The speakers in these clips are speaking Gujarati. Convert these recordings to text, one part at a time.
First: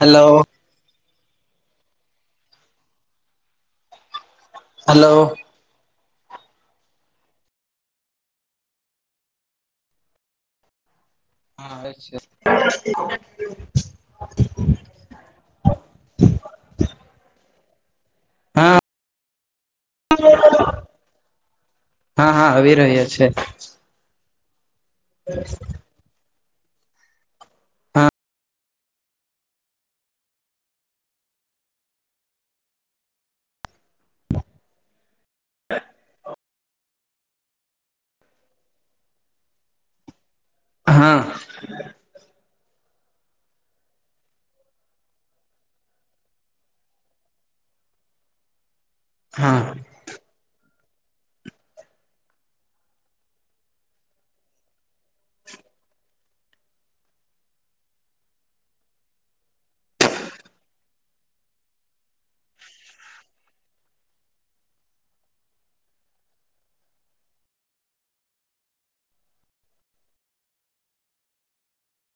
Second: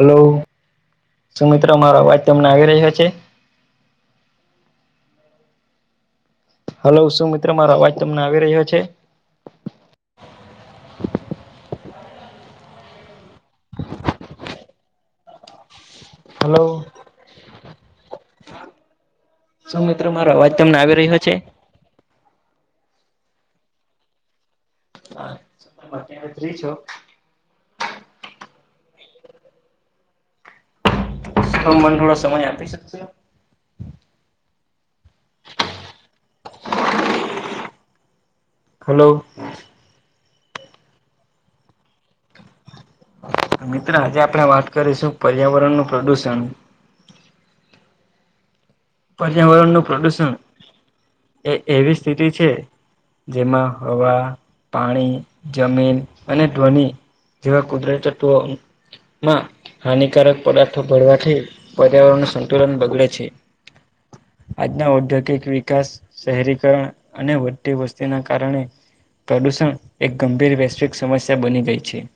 હલો સુમિત્રો મારો અવાજ તમને આવી રહ્યો છે. હલો હલો, શું મિત્ર મારો અવાજ તમને આવી રહ્યો છે. હા, અછ હલો હા શું મિત્રો મારો અવાજ તમને આવી રહ્યો છે. હા હા આવી રહ્યો છે. હા અત ફ્રી છો. હા હ મને થોડાો સમય આપી શકશો હલો હા મિત્ર આજે આપણેે વાત કરીશું પર્યાવરણ નું પ્રદુષણ હા પર્યાવરણ નું પ્રદુષણ એ એવી સ્થિતિ છે. જેમાં હવા પાણી જમીન અને ધ્વનિ જે કુદરતી ચટુ માં હાનિકારક પદાર્થો ભળવાથી પર્યાવરણ સંતુલન બગડે છે. આજના ઔદ્યોગિક વિકાસ શહેરીકરણ અને વતી વસ્તીના કારણે પ્રદૂષણ એક ગંભીર વૈશ્વિક સમસ્યા બની ગઈ છે.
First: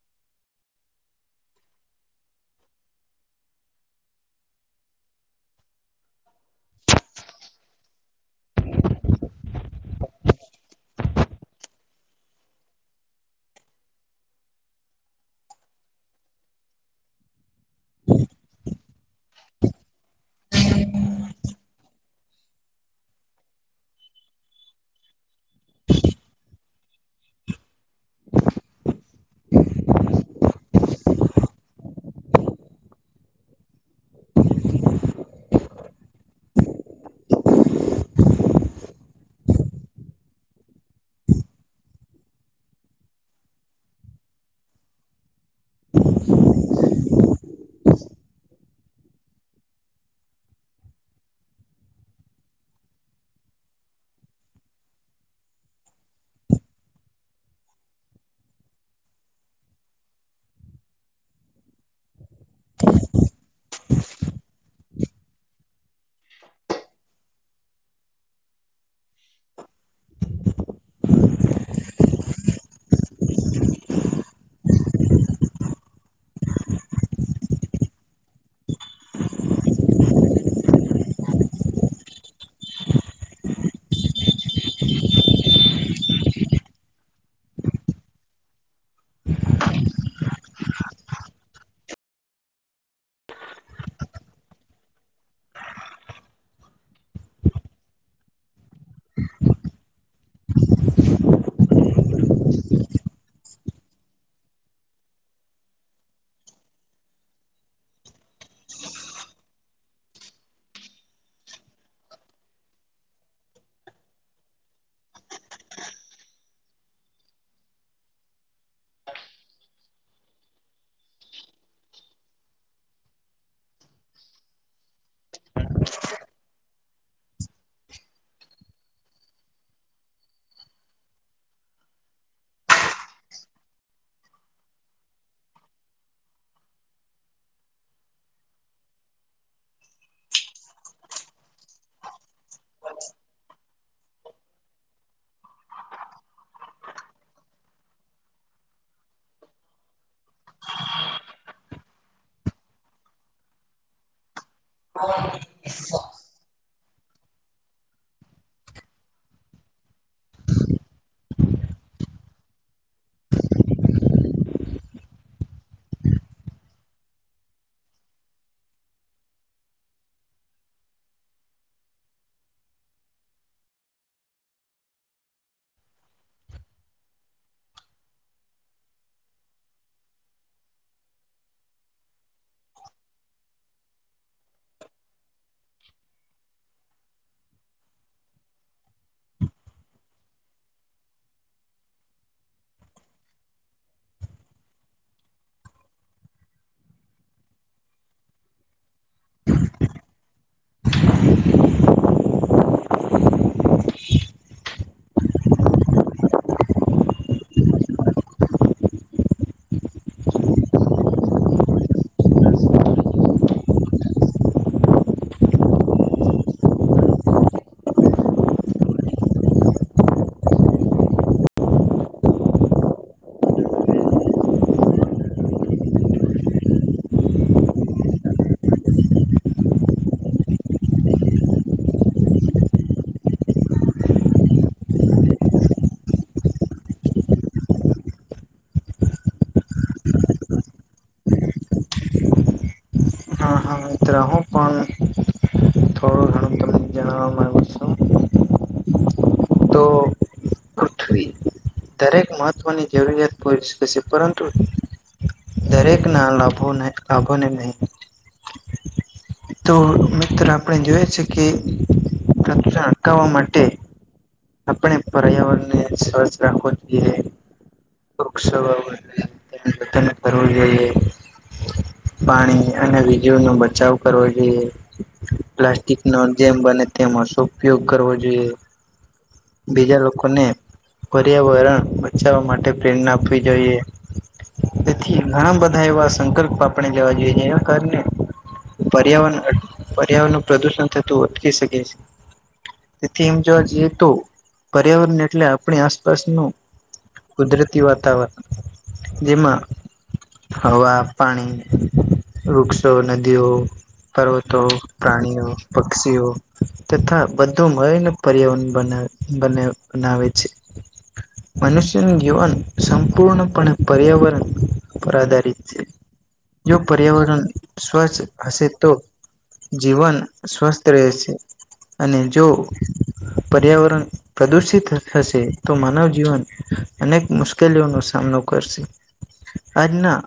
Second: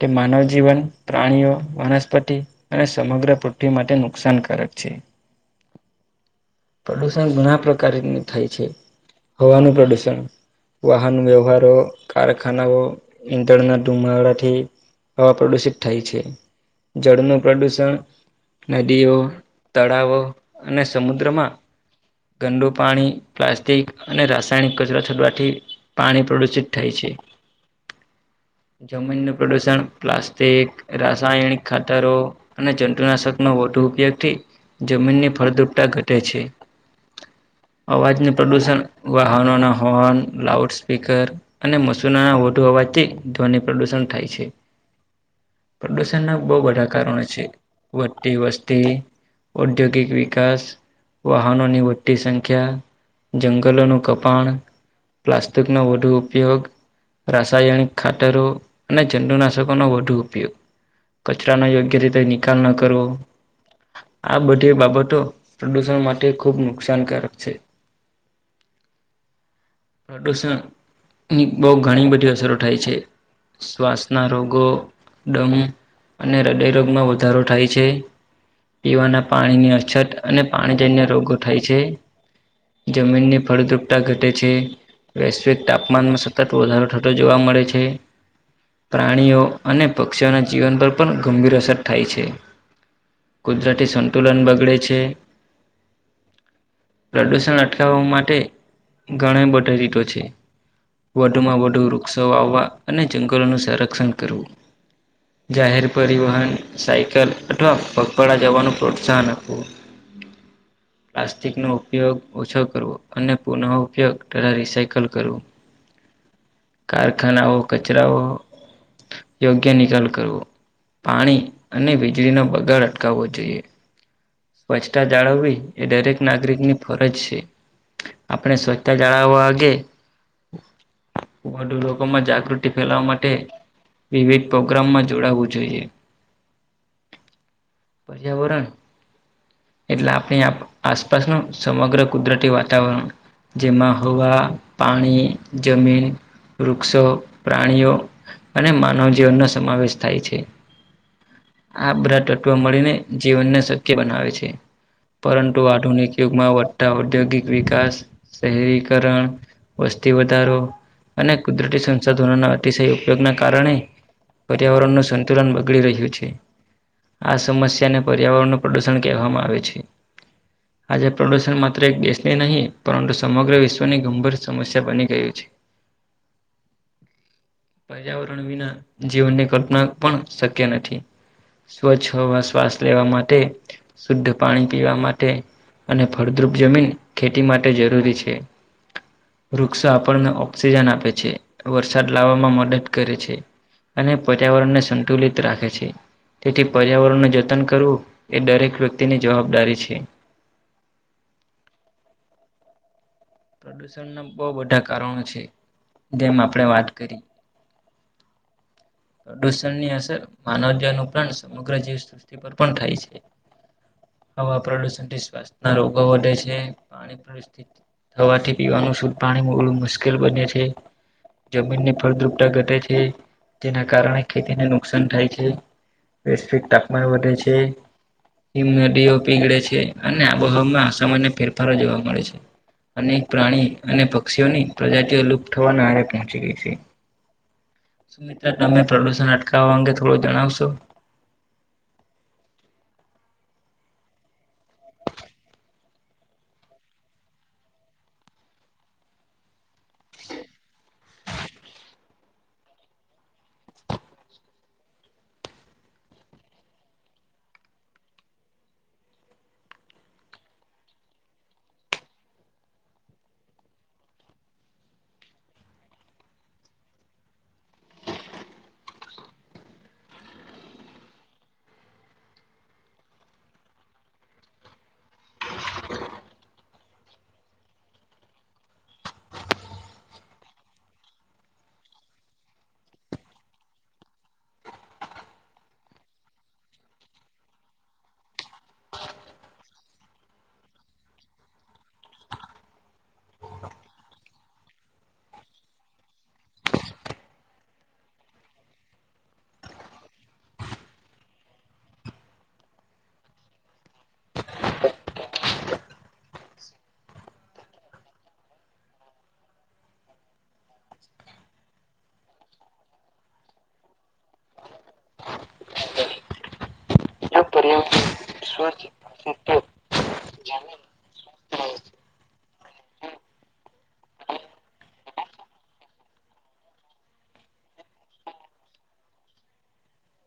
કે માનવ જીવન પ્રાણીઓ વનસ્પતિ અને સમગ્ર પૃથ્વી માટે નુકસાનકારક છે. પ્રદુષણ ઘણા પ્રકારનું થાય છે, હવાનું પ્રદુષણ વાહન વ્યવહારો કારખાનાઓ ઇંધણના ધુમાવડાથી હવા પ્રદુષિત થાય છે. જળનું પ્રદુષણ નદીઓ તળાવો અને સમુદ્રમા ગંંદુ પાણી પ્લાસ્ટિક અને રાસાયણિક કચરો છડવાથી. પાણી પ્રદુષિત થાય છે. જમીનનું પ્રદુષણ પ્લાસ્ટિક રાસાયણિક ખાતરો. અને જંતુનાશક નો વધુ ઉપયોગથી. જમીનની ફળદુપતા ઘટેે છે. અવાજનું પ્રદુષણ વાહનોના હોર્ન લાઉડ સ્પીકર. અને મશૂનાના વધુ હોવાથી ધ્વનિ પ્રદુષણ થાય છે. પ્રદૂષણના બહુ બધા કારણો છે, વધતી વસ્તી ઔદ્યોગિક વિકાસ વાહનોની મોટી સંખ્યા જંગલોનું કપાણ પ્લાસ્ટિકનો વધુ ઉપયોગ રાસાયણિક ખાતરો અને જંડુનાશકોનો વધુ ઉપયોગ. કચરા ન યોગ્ય રીતે નિકાલ ન કરવો આ બધી બાબતો પ્રદુષણ માટે ખુબ નુકસાનકારક છે. પ્રદૂષણની બહ ઘણી બધી અસરો થાય છે. શ્વાસના રોગો ડમ અને હૃદયરોગમાં વધારો થાય છે. પીવાના પાણીની અછત અને પાણીજન્ય રોગો થાય છે. જમીનની ફળદ્રુપતા ઘટે છે. વૈશ્વિક તાપમાનમાં સતત વધારો થતો જોવા મળે છે. પ્રાણીઓ અને પક્ષીઓના જીવન પર પણ ગંભીર અસર થાય છે. કુદરતી સંતુલન બગડે છે. પ્રદૂષણ અટકાવવા માટે ઘણ બધી રીટો છે. વધુમાં વધુ વૃક્ષો આવવા અને જંગલોનું સંરક્ષણ કરવું. જાહેર પરિવહન સાયકલ અથવા પગ. પાળા જવાનું પ્રોત્સાહન આપવું. પ્લાસ્ટિક નો ઉપયોગ ઓછો કરવો અને પુનઃઉપયોગ તથા રિસાયકલ કરવો. [unintelligible] કારખાનાઓ કચરાઓ. યોગ્ય નિકાલ કરવો પાણી અને વીજળીનો બગાડ અટકાવવો જોઈએ. સ્વચ્છતા જાળવવી એ દરેક નાગરિકની ફરજ છે. આપણે સ્વચ્છતા જાળવવાગે. વધુ લોકો માં જાગૃતિ ફેલાવા માટે. વિવિધ પ્રોગ્રામમાં જોડાવું જોઈએ. પર્યાવરણ. એટલે આપણી આસપાસનું સમગ્ર કુદરતી વાતાવરણ. જેમાં હવા, પાણી, જમીન, વૃક્ષો, પ્રાણીઓ. અને માનવ જીવનનો સમાવેશ થાય છે. આ બધા તત્વો મળીને જીવનને શક્ય બનાવે છે, પરંતુ આધુનિક. યુગમાં વધાતા ઔદ્યોગિક વિકાસ શહેરીકરણ વસ્તી વધારો. અને કુદરતી સંસાધનોના અતિશય ઉપયોગના કારણે. પર્યાવરણનું સંતુલન બગડી રહ્યું છે આ સમસ્યાને પર્યાવરણનું પ્રદુષણ. કહેવામાં આવે છે. આજે પ્રદૂષણ માત્ર એક દેશની નહીં પરંતુ સમગ્ર વિશ્વની ગંભીર સમસ્યા બની ગયું છે. [unintelligible] પર્યાવરણ વિના જીવનની કલ્પના પણ શક્ય નથી. સ્વચ્છ હવા શ્વાસ લેવા માટે શુદ્ધ પાણી પીવા માટે. અને ફળદ્રુપ જમીન ખેતી માટે જરૂરી છે. વૃક્ષો આપણને ઓક્સિજન આપે છે વરસાદ લાવવામાં મદદ કરે છે. અને પર્યાવરણ ને સંતુલિત રાખે છે. તેથી પર્યાવરણને જતન કરવું એ દરેક વ્યક્તિની જવાબદારી છે. પ્રદૂષણના બહુ બધા કારણો છે, જેમ આપણે વાત કરી. પ્રદૂષણની અસર માનવ જીવન ઉપરાંત સમગ્ર જીવ સૃષ્ટિ પર પણ થાય છે. હવા પ્રદુષણ થી સ્વાથ્ય ના રોગો વધે છે પાણી. થવાથી પીવાનું શુદ્ધ પાણી મળવું મુશ્કેલ બને છે. જમીન ની ફળદ્રુપતા ઘટે છે જેના કારણે ખેતીને નુકસાન થાય છે વૈશવિક તાપમાન વધે છે નદીઓ પીગળે છે અને આબોહવામાં સામાન્ય ફેરફારો જોવા મળે છે. અનેક પ્રાણી અને પક્ષીઓની પ્રજાતિઓ લુપ્ત થવાના આરે પહોંચી ગઈ છે. મિત્ર તમે પ્રદુષણ અટકાવવા અંગે થોડું જણાવશો. હા મિત્ર હું પણ. થોડું ઘણું તમને જણાવા માંગુ છું. તો પૃથ્વી દરેક મહત્વની જરૂરિયાત પુરી શકેશે પરંતુ દરેક ના લાભો લાભો ને નહીં તો મિત્ર આપણે જોઈએ છે કે લક્ષણ અટકાવવા માટે આપણે પર્યાવરણને સ્વચ્થ રાખવો જોઈએ વૃક્ષભધને પવ જો પાણી અને વીજળી નો બચાવ કરવો જોઈએ પ્લાસ્ટિક ન જેમ બને તેમાં ઉપયોગ કરવો જોઈએ બીજા લોકોને પર્યાવરણ બચાવવા માટે પ્રેરણા આપવી જોઈએ તેથી ઘણા બધા એવા સંકલ્પ આપણે જવા જોઈએ છે એ કારને પર્યાવરણ પર્યાવરણ નુ ઉપ્રદુષણ થતું અટકી શકે તેથીમ જો જેતુ પર્યાવરણ એટલે આપણી આસપાસનું કુદરતી વાતાવરણ જેમાં હવા પાણી વૃક્ષો નદીઓ પર્વતો પ્રાણીઓ પક્ષીઓ તથા બધું મળેને પર્યાવરણ બને બને બનાવેવ છે મનુષ્યનું જીવન સંપૂર્ણપણે પર્યાવરણ પર આધારિત છે [unintelligible] [inaudible] જો પર્યાવરણ સ્વચ્છ હશે તો જીવન સ્વસ્થ રહે છે અને જો પર્યાવરણ પ્રદુષિત થશે તો માનવ જીવન અનેક મુશ્કેલીઓનો સામનો કરશે [inaudible] [inaudible] આજના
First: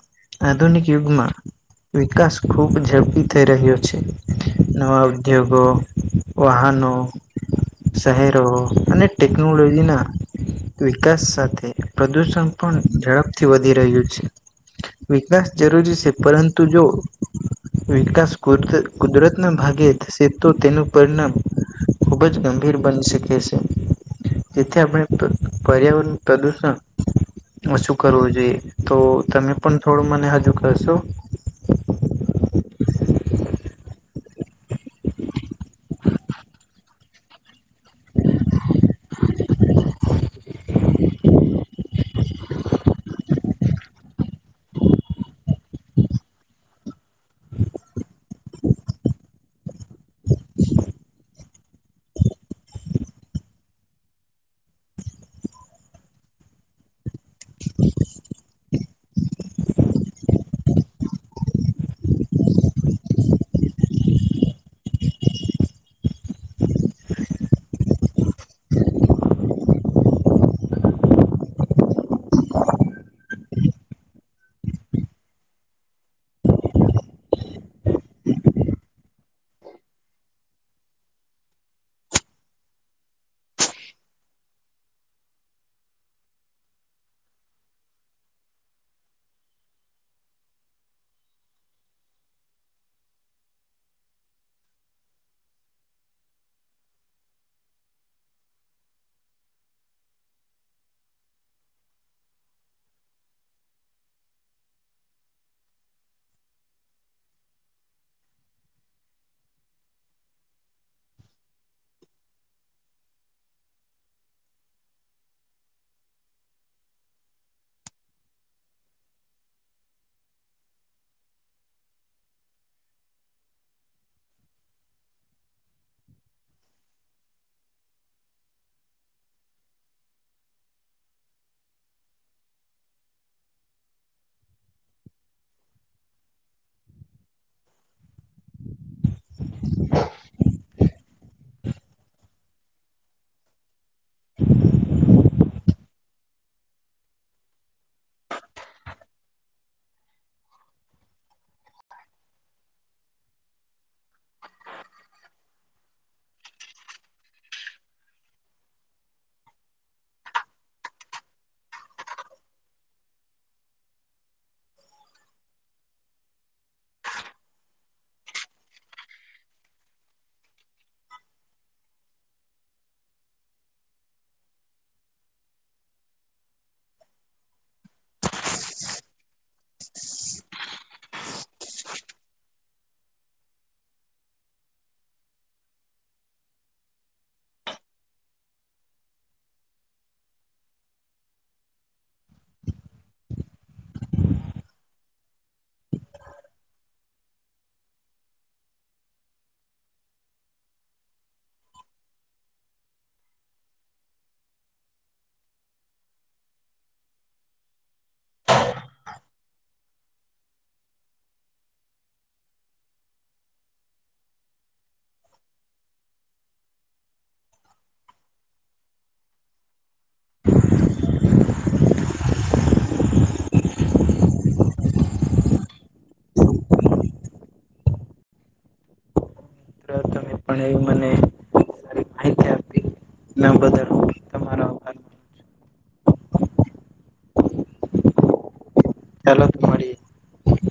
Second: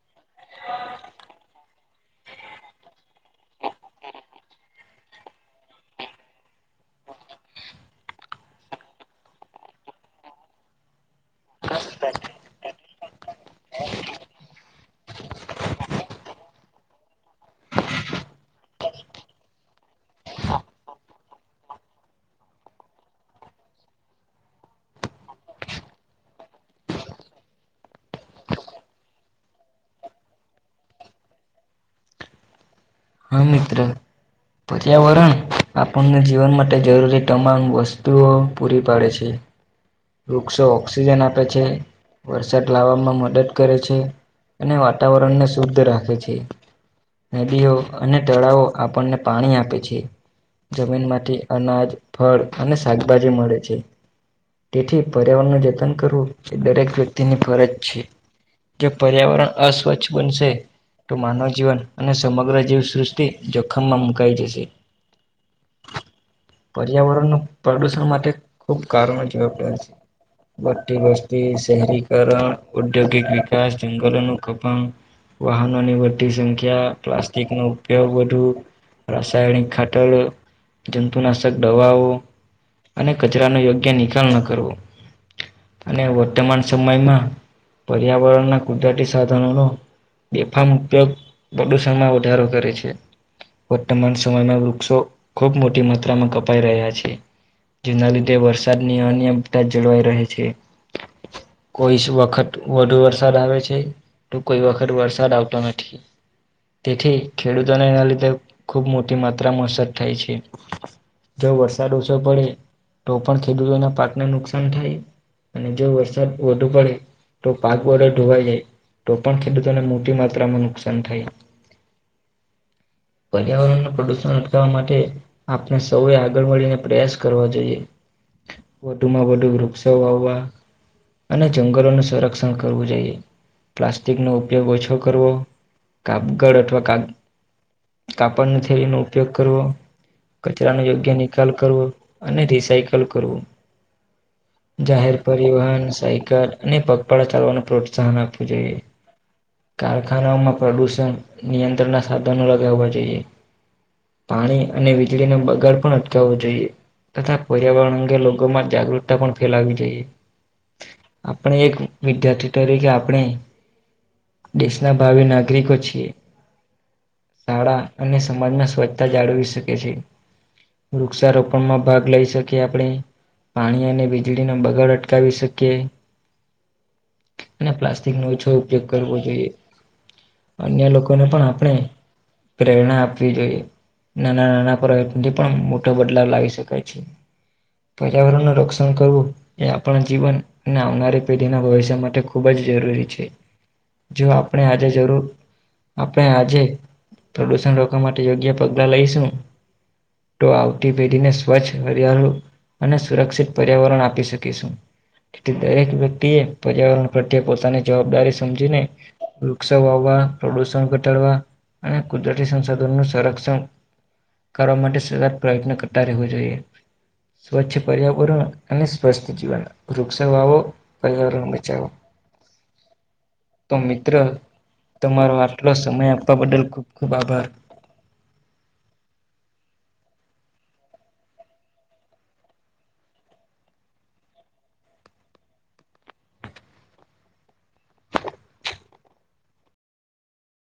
આધુનિક યુગમાં વિકાસ ખૂબ ઝડપી થઈ રહ્યો છે નવા ઉદ્યોગો વાહનો શહેરો અને અને ટેકનોલોજીના વિકાસ સાથે પ્રદુષણ પણ ઝડપથી વધી રહ્યું છે વિકાસ જરૂરી છે પરંતુ જો વિકાસ કૂદ કુદરતના ભાગે થશે તો તેનું પરિણામ ખુબ જ ગંભીર બની શકે છે જેથી આપણે પર પર્યાવરણ પ્રદૂષણ ઓછું કરવું જોઈએ તો તમે પણ થોડું મને હજુ કહેશો હા મિત્ર પર્યાવરણ આપણને જીવન માટે જરૂરી તમામ વસ્તુઓ પૂરી પાડે છે [inaudible] વૃક્ષો ઓક્સિજન આપે છે વરસાદ લાવવામાં મદદ કરે છે અને વાતાવરણને શુદ્ધ રાખે છે નદીઓ અને તળાવઓ આપણને પાણી આપે છે જમીનમાંથી અનાજ ફળ અને શાકભાજી મળે છે તેથી પર્યાવરણને જતન કરવું એ દરેક વ્યક્તિની ફરજ છે કે પર્યાવરણ અસ્વચ્છ બનશે તો માનવ જીવન અને સમગ્ર જીવસૃષ્ટિ જોખમમાં મુકાઈ જશે પર્યાવરણ નો પ્રદુષણ માટે ખુબ કારણો જવાબદાર છે બઢતી વસ્તી શહેરીકરણ ઔદ્યોગિક વિકાસ જંગલોનું કપન વાહનોની વધી સંખ્યા પ્લાસ્ટિક નો ઉપયોગ વધુ રાસાયણિક ખાતર જંતુનાશક દવાઓ અને કચરાનો યોગ્ય નિકાલ ન કરવો અને વર્તમાન સમયમાં પર્યાવરણના કુદરતી સાધનોનો બેફામ ઉપયોગ પ્રદુષણમાં વધારો કરે છે વર્તમાન સમયમાં વૃક્ષો ખુબ મોટી માત્રામાં કપાઈ રહ્યા છે જેના લીધે વરસાદની અન્યતા જળવાઈ રહે છે કોઈ સ વખત વધુ વરસાદ આવે છે તો કોઈ વખત વરસાદ આવતો નથી તેથી ખેડૂતોને એના લીધે ખૂબ મોટી માત્રામાં અસર થાય છે જો વરસાદ ઓછો પડે તો પણ ખેડૂતોના પાકને નુકસાન થાય અને જો વરસાદ વધુ પડે તો પાક બધા ધોવાઈ જાય તો પણ ખેડૂતોને મોટી માત્રામાં નુકસાન થાય [inaudible] પર્યાવરણનું પ્રદુષણ અટકાવવા માટે આપણે સૌએ આગળ મળીને પ્રયાસ કરવા જોઈએ વધુમાં વધુ વૃક્ષો વાવવા અને જંગલોનું સંરક્ષણ કરવું જોઈએ પ્લાસ્ટિકનો ઉપયોગ ઓછો કરવો કપગળ અથવા કાગ કાપડની થેલીની ઉપયોગ કરવો કચરાનો યોગ્ય નિકાલ કરવો અને રિસાયકલ કરવું જાહેર પરિવહન સાયકલ અને પગપાળા ચાલવાનું પ્રોત્સાહન આપવું જોઈએ કારખાનાઓમાં પ્રદુષણ નિયંત્રણના સાધનો લગાવવા જોઈએ પાણી અને વીજળીના બગાડ પણ અટકાવવો જોઈએ તથા પર્યાવરણ અંગે લોકોમાં જાગૃતતા પણ ફેલાવી જોઈએ આપણે એક વિદ્યાર્થી તરીકે આપણે દેશના ભાવી નાગરિકો છીએ શાળા અને સમાજમાં સ્વચ્છતા જાળવી શકે છે વૃક્ષારોપણમાં ભાગ લઈ શકે કે આપણે પાણી અને વીજળીનો બગડ અટકાવી શકીએ અને પ્લાસ્ટિક નો ઓછો ઉપયોગ કરવો જોઈએ અન્ય લોકોને પણ આપણે પ્રેરણા આપવી જોઈએ નાના નાના પ્રયત્નથી પણ મોટો બદલાવ લાવી શકાય છે પર્યાવરણ નું રક્ષણ કરવું. એ આપણા જીવન અને આવનારી પેઢીના ભવિષ્ય માટે ખૂબ જ જરૂરી છે. જો આપણે આજે જરૂર આપણે આજે પ્રદુષણ રોકવા માટે યોગ્ય પગલા લઈશું તો આવતી પેઢી ને સ્વચ્છ અને સુરક્ષિત પર્યાવરણ આપી શકીશું કે દરેક વ્યક્તિએ પર્યાવરણ પ્રત્યે પોતાની જવાબદારી સમજીને વૃક્ષો વાવવા પ્રદુષણ ઘટાડવા અને કુદરતી સંશધનનું સંરક્ષણ કરવા માટે સતત પ્રયત્ન કરતા રહેવો જોઈએ સ્વચ્છ પર્યાવરણ અને સ્વસ્થ જીવન વૃક્ષ વાવો પર્યાવરણ બચાવો. [inaudible] તો મિત્ર તમારો આટલો સમય આપવા બદલ ખુબ ખુબ આભાર તમે પણ એવી મને સ માહિતી આપી ના બદલ તમારો અભા ચલા મળી